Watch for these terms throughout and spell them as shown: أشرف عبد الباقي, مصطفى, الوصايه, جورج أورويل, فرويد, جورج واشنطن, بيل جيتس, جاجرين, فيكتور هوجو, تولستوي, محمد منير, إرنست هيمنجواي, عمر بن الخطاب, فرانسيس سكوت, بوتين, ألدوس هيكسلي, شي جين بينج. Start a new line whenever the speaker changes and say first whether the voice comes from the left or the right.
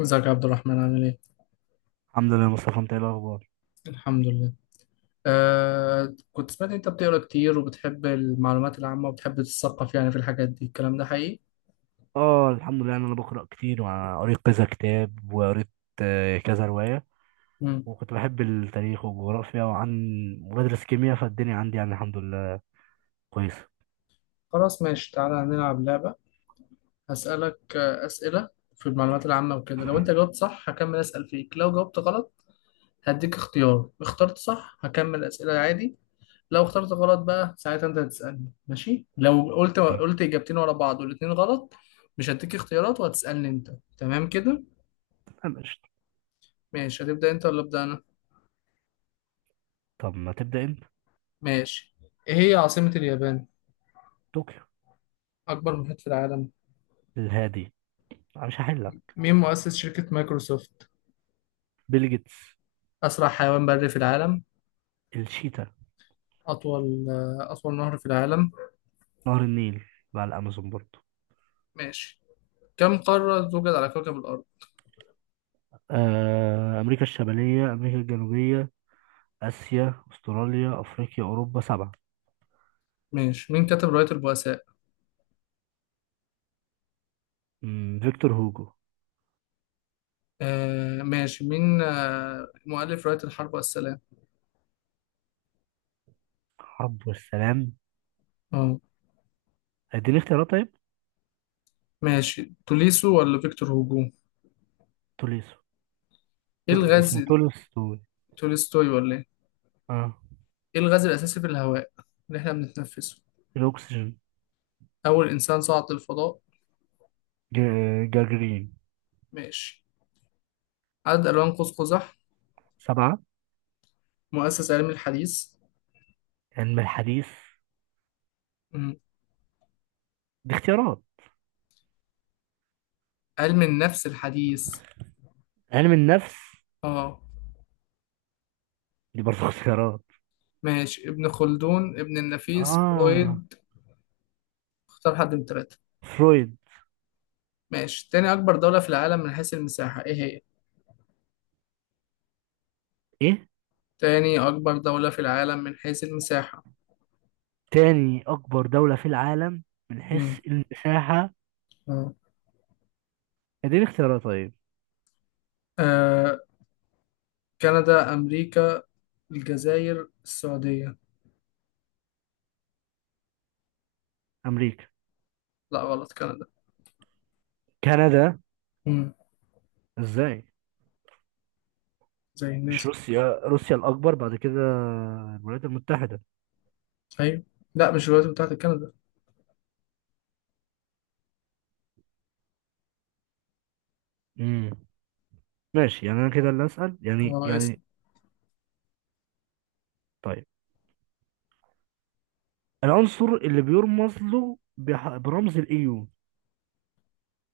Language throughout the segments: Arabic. left: ازيك يا عبد الرحمن؟ عامل ايه؟
right: الحمد لله يا مصطفى، انت ايه الاخبار؟
left: الحمد لله. كنت سمعت إن انت بتقرا كتير وبتحب المعلومات العامة وبتحب تتثقف يعني في الحاجات دي، الكلام ده حقيقي؟
right: اه، الحمد لله. يعني انا بقرا كتير وقريت كذا كتاب وقريت كذا روايه.
left: مم.
right: وكنت بحب التاريخ والجغرافيا وبدرس كيمياء، فالدنيا عندي يعني الحمد لله كويسه.
left: خلاص ماشي، تعالى هنلعب لعبة. هسألك أسئلة في المعلومات العامة وكده. لو انت جاوبت صح هكمل أسأل فيك، لو جاوبت غلط هديك اختيار. اخترت صح هكمل أسئلة عادي، لو اخترت غلط بقى ساعتها انت هتسألني، ماشي؟ لو قلت
right: تمام،
left: قلت إجابتين ورا بعض والاتنين غلط مش هديك اختيارات وهتسألني انت. تمام كده؟
right: انا قشطة.
left: ماشي، هتبدأ انت ولا أبدأ أنا؟
right: طب ما تبدا انت.
left: ماشي. ايه هي عاصمة اليابان؟
right: طوكيو.
left: اكبر محيط في العالم؟
right: الهادي. أنا مش هحلك.
left: مين مؤسس شركة مايكروسوفت؟
right: بيل جيتس.
left: اسرع حيوان بري في العالم؟
right: الشيتا.
left: اطول نهر في العالم؟
right: نهر النيل مع الامازون برضه.
left: ماشي. كم قارة توجد على كوكب الارض؟
right: امريكا الشماليه، امريكا الجنوبيه، اسيا، استراليا، افريقيا، اوروبا، سبعه.
left: ماشي. مين كتب رواية البؤساء؟
right: فيكتور هوجو.
left: آه، ماشي. مين مؤلف رواية الحرب والسلام؟
right: حرب والسلام.
left: اه،
right: اديني اختيارات طيب.
left: ماشي. توليسو ولا فيكتور هوجو؟
right: توليسو.
left: ايه
right: اسمه
left: الغاز.
right: تولستوي.
left: تولستوي ولا ايه؟
right: اه.
left: ايه الغاز الاساسي في الهواء اللي احنا بنتنفسه؟
right: الأكسجين.
left: اول انسان صعد للفضاء؟
right: جاجرين.
left: ماشي. عدد الوان قوس قزح؟
right: سبعة.
left: مؤسس علم الحديث؟
right: علم الحديث.
left: مم.
right: دي اختيارات.
left: علم النفس الحديث؟
right: علم النفس.
left: اه،
right: دي برضه اختيارات.
left: ماشي. ابن خلدون، ابن النفيس،
right: اه.
left: فرويد. اختار حد من التلاتة.
right: فرويد.
left: ماشي. تاني أكبر دولة في العالم من حيث المساحة، ايه هي؟
right: ايه؟
left: تاني أكبر دولة في العالم من حيث المساحة؟
right: تاني أكبر دولة في العالم من
left: مم.
right: حيث المساحة.
left: اه.
right: اديني اختيارات طيب.
left: آه، كندا، أمريكا، الجزائر، السعودية.
right: أمريكا.
left: لا غلط، كندا.
right: كندا.
left: مم.
right: ازاي؟
left: زي
right: مش
left: الناس.
right: روسيا، روسيا الأكبر بعد كده الولايات المتحدة.
left: أيوة. لا مش الولايات المتحدة، كندا.
right: امم. ماشي يعني أنا كده اللي أسأل يعني
left: هو اسم
right: يعني طيب، العنصر اللي بيرمز له برمز الايو.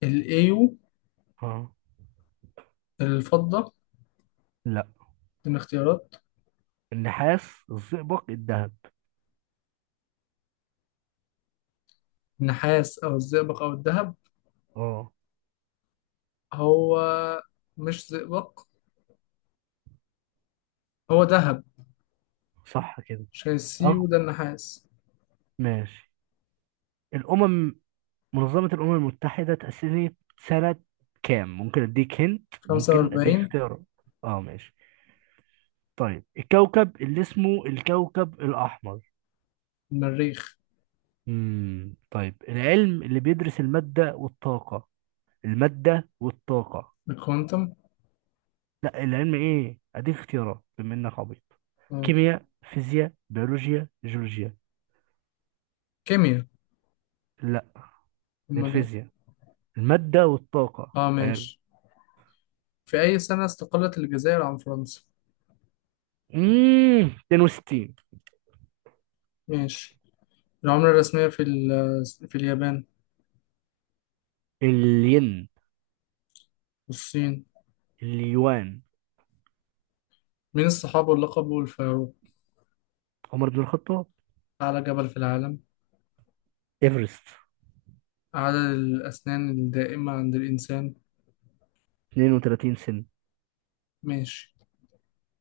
left: الأيو؟
right: اه.
left: الفضة؟
right: لا.
left: من اختيارات؟
right: النحاس، الزئبق، الذهب.
left: النحاس أو الزئبق أو الذهب؟
right: اه.
left: هو مش زئبق، هو ذهب.
right: صح كده. اه،
left: شايسيو ده النحاس.
right: ماشي. الامم، منظمة الامم المتحدة تأسست سنة كام؟ ممكن اديك
left: 45.
right: اختيارات. اه، ماشي. طيب، الكوكب اللي اسمه الكوكب الاحمر.
left: المريخ.
right: امم. طيب، العلم اللي بيدرس المادة والطاقة، المادة والطاقة.
left: الكوانتم.
right: لا، العلم ايه؟ اديك اختيارات بما انك عبيط.
left: اه.
right: كيمياء، فيزياء، بيولوجيا، جيولوجيا.
left: كيمياء.
right: لا،
left: امال ايه؟
right: الفيزياء. المادة والطاقة
left: اه،
right: غير.
left: ماشي. في أي سنة استقلت الجزائر عن فرنسا؟
right: اممم 62.
left: ماشي. العملة الرسمية في ال، في اليابان؟
right: الين.
left: والصين؟
right: اليوان.
left: مين الصحابي اللي لقبه الفاروق؟
right: عمر بن الخطاب.
left: أعلى جبل في العالم؟
right: ايفرست.
left: عدد الأسنان الدائمة عند الإنسان؟
right: 32 سن.
left: ماشي.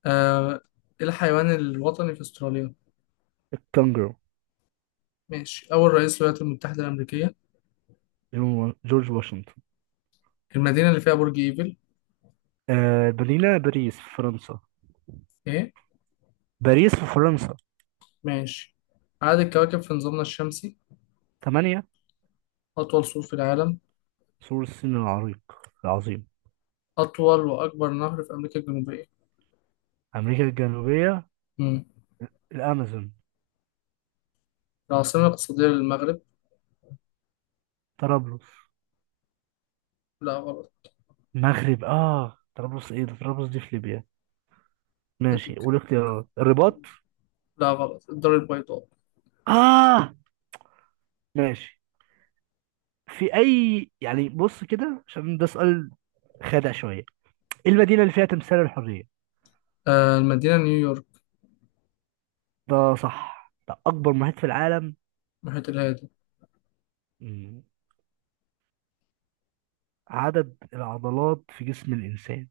left: آه، إيه الحيوان الوطني في أستراليا؟
right: الكونغرو.
left: ماشي. أول رئيس للولايات المتحدة الأمريكية؟
right: جورج واشنطن.
left: المدينة اللي فيها برج إيفل؟
right: آه، مدينة باريس في فرنسا.
left: إيه؟
right: باريس في فرنسا.
left: ماشي. عدد الكواكب في نظامنا الشمسي؟
right: 8.
left: أطول سور في العالم؟
right: سور الصين العريق العظيم.
left: أطول وأكبر نهر في أمريكا الجنوبية؟
right: أمريكا الجنوبية.
left: مم.
right: الأمازون.
left: العاصمة الاقتصادية للمغرب؟
right: طرابلس.
left: لا غلط.
right: المغرب، آه، طرابلس، إيه ده؟ طرابلس دي في ليبيا. ماشي،
left: أديك.
right: والاختيارات؟ الرباط.
left: لا غلط، الدار البيضاء.
right: آه، ماشي. في أي يعني بص كده، عشان ده سؤال خادع شوية. إيه المدينة اللي فيها تمثال الحرية؟
left: آه، المدينة نيويورك.
right: ده صح. ده أكبر محيط في العالم.
left: محيط الهادي.
right: مم. عدد العضلات في جسم الإنسان.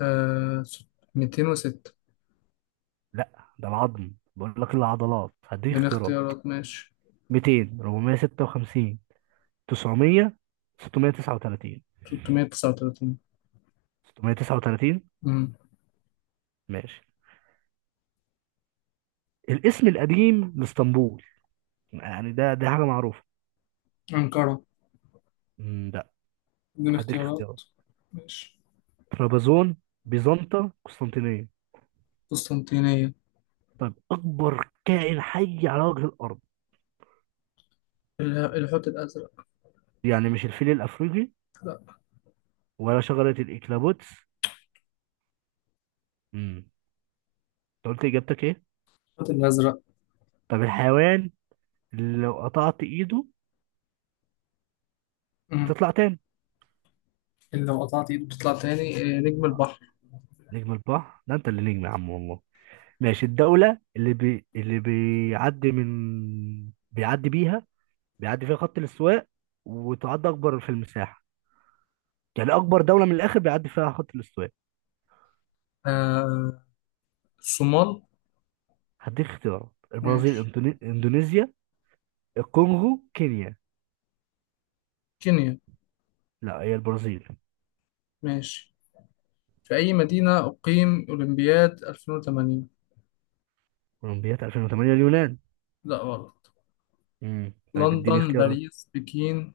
left: آه ست- 206.
right: لا، ده العظم، بقول لك العضلات. هديك
left: اديني
right: اختيارات.
left: اختيارات، ماشي.
right: 200، 456، 900، 639.
left: 339.
right: 639.
left: مم.
right: ماشي. الاسم القديم لاسطنبول. يعني ده حاجة معروفة.
left: أنقرة.
right: مم، لا.
left: اديني
right: هديك
left: اختيارات،
right: اختيارات.
left: ماشي.
right: طرابزون، بيزنطة، قسطنطينية.
left: قسطنطينية.
right: طب أكبر كائن حي على وجه الأرض.
left: الحوت الأزرق.
right: يعني مش الفيل الأفريقي؟
left: لا.
right: ولا شجرة الإكلابوتس. امم. أنت قلت إجابتك إيه؟
left: الحوت الأزرق.
right: طب، الحيوان اللي لو قطعت إيده بتطلع تاني.
left: اللي لو قطعت ايده بتطلع تاني؟ آه، نجم البحر.
right: نجم البحر. ده أنت اللي نجم يا عم والله. ماشي، الدولة اللي اللي بيعدي من بيعدي بيها بيعدي فيها خط الاستواء وتعد أكبر في المساحة، يعني أكبر دولة من الآخر بيعدي فيها خط الاستواء.
left: آه، الصومال.
right: هديك اختيارات، البرازيل،
left: ماشي.
right: إندونيسيا، الكونغو، كينيا.
left: كينيا.
right: لا، هي البرازيل.
left: ماشي. في أي مدينة أقيم أولمبياد 2008؟
right: اولمبياد 2008 اليونان.
left: لا غلط.
right: امم، طيب اديني
left: لندن،
right: اختيارات.
left: باريس، بكين.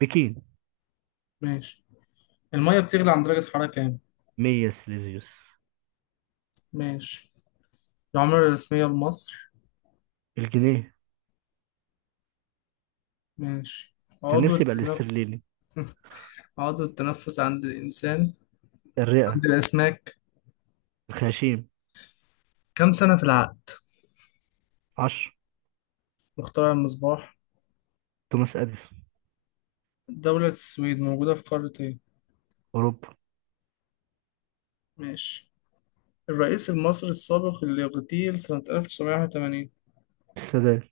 right: بكين.
left: ماشي. المية بتغلي عند درجة حرارة كام؟
right: 100 سليزيوس.
left: ماشي. العملة الرسمية لمصر؟
right: الجنيه.
left: ماشي.
right: كان
left: عضو
right: نفسي يبقى
left: التنفس.
right: الاسترليني.
left: عضو التنفس عند الإنسان؟
right: الرئة.
left: عند الأسماك؟
right: الخياشيم.
left: كم سنة في العقد؟
right: 10.
left: مخترع المصباح؟
right: توماس اديسون.
left: دولة السويد موجودة في قارة إيه؟
right: اوروبا.
left: ماشي. الرئيس المصري السابق اللي اغتيل سنة 1981؟
right: السادات.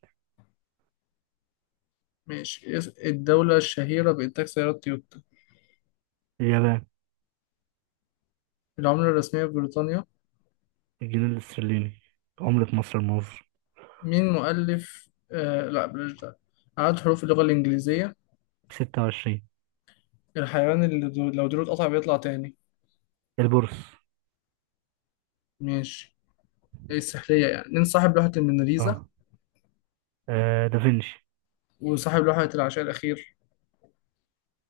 left: ماشي. الدولة الشهيرة بإنتاج سيارات تويوتا؟
right: اليابان.
left: العملة الرسمية في بريطانيا؟
right: الجنيه الاسترليني، عملة مصر المصري.
left: مين مؤلف لا بلاش ده. عدد حروف اللغة الإنجليزية؟
right: 26.
left: الحيوان اللي لو ديله اتقطع بيطلع تاني؟
right: البورصة.
left: ماشي. إيه السحرية يعني، مين صاحب لوحة الموناليزا؟
right: اه, دافنشي.
left: وصاحب لوحة العشاء الأخير؟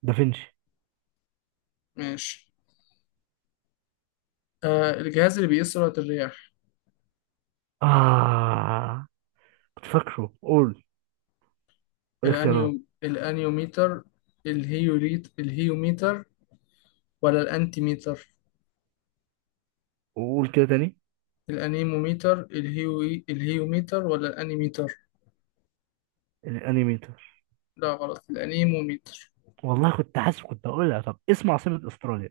right: دافنشي.
left: ماشي. آه، الجهاز اللي بيقيس سرعة الرياح؟
right: اه، كنت فاكره. قول، قول اختيارات.
left: الأنيوميتر، الهيوميتر، ولا الأنتيميتر؟
right: وقول كده تاني.
left: الانيموميتر، الهيوميتر، ولا الانيميتر؟
right: الانيميتر.
left: لا غلط، الانيموميتر.
right: والله كنت حاسس كنت هقولها. طب، اسم عاصمة استراليا.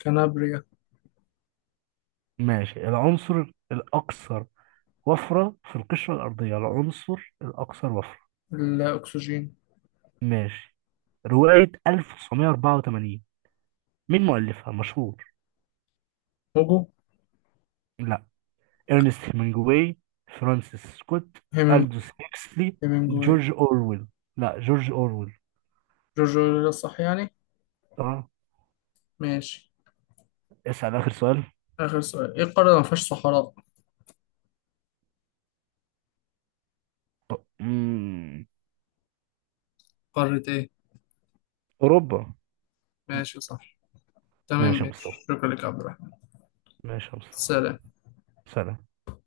left: كنابريا.
right: ماشي. العنصر الأكثر وفرة في القشرة الأرضية، العنصر الأكثر وفرة
left: الاكسجين.
right: ماشي. رواية 1984، مين مؤلفها مشهور؟
left: هوجو.
right: لا، إرنست هيمنجواي، فرانسيس سكوت،
left: هيمنج
right: ألدوس هيكسلي،
left: هيمنجواي.
right: جورج أورويل. لا، جورج أورويل.
left: جورجو ده صح يعني.
right: اه.
left: ماشي.
right: اسأل آخر سؤال.
left: اخر سؤال، ايه القارة اللي ما فيهاش صحراء؟
right: طب، مم.
left: قارة ايه؟
right: أوروبا.
left: ماشي، صح. تمام،
right: ماشي يا مصطفى.
left: ماشي. شكرا لك يا عبد الرحمن.
right: ماشي يا مصطفى.
left: سلام.
right: سلام.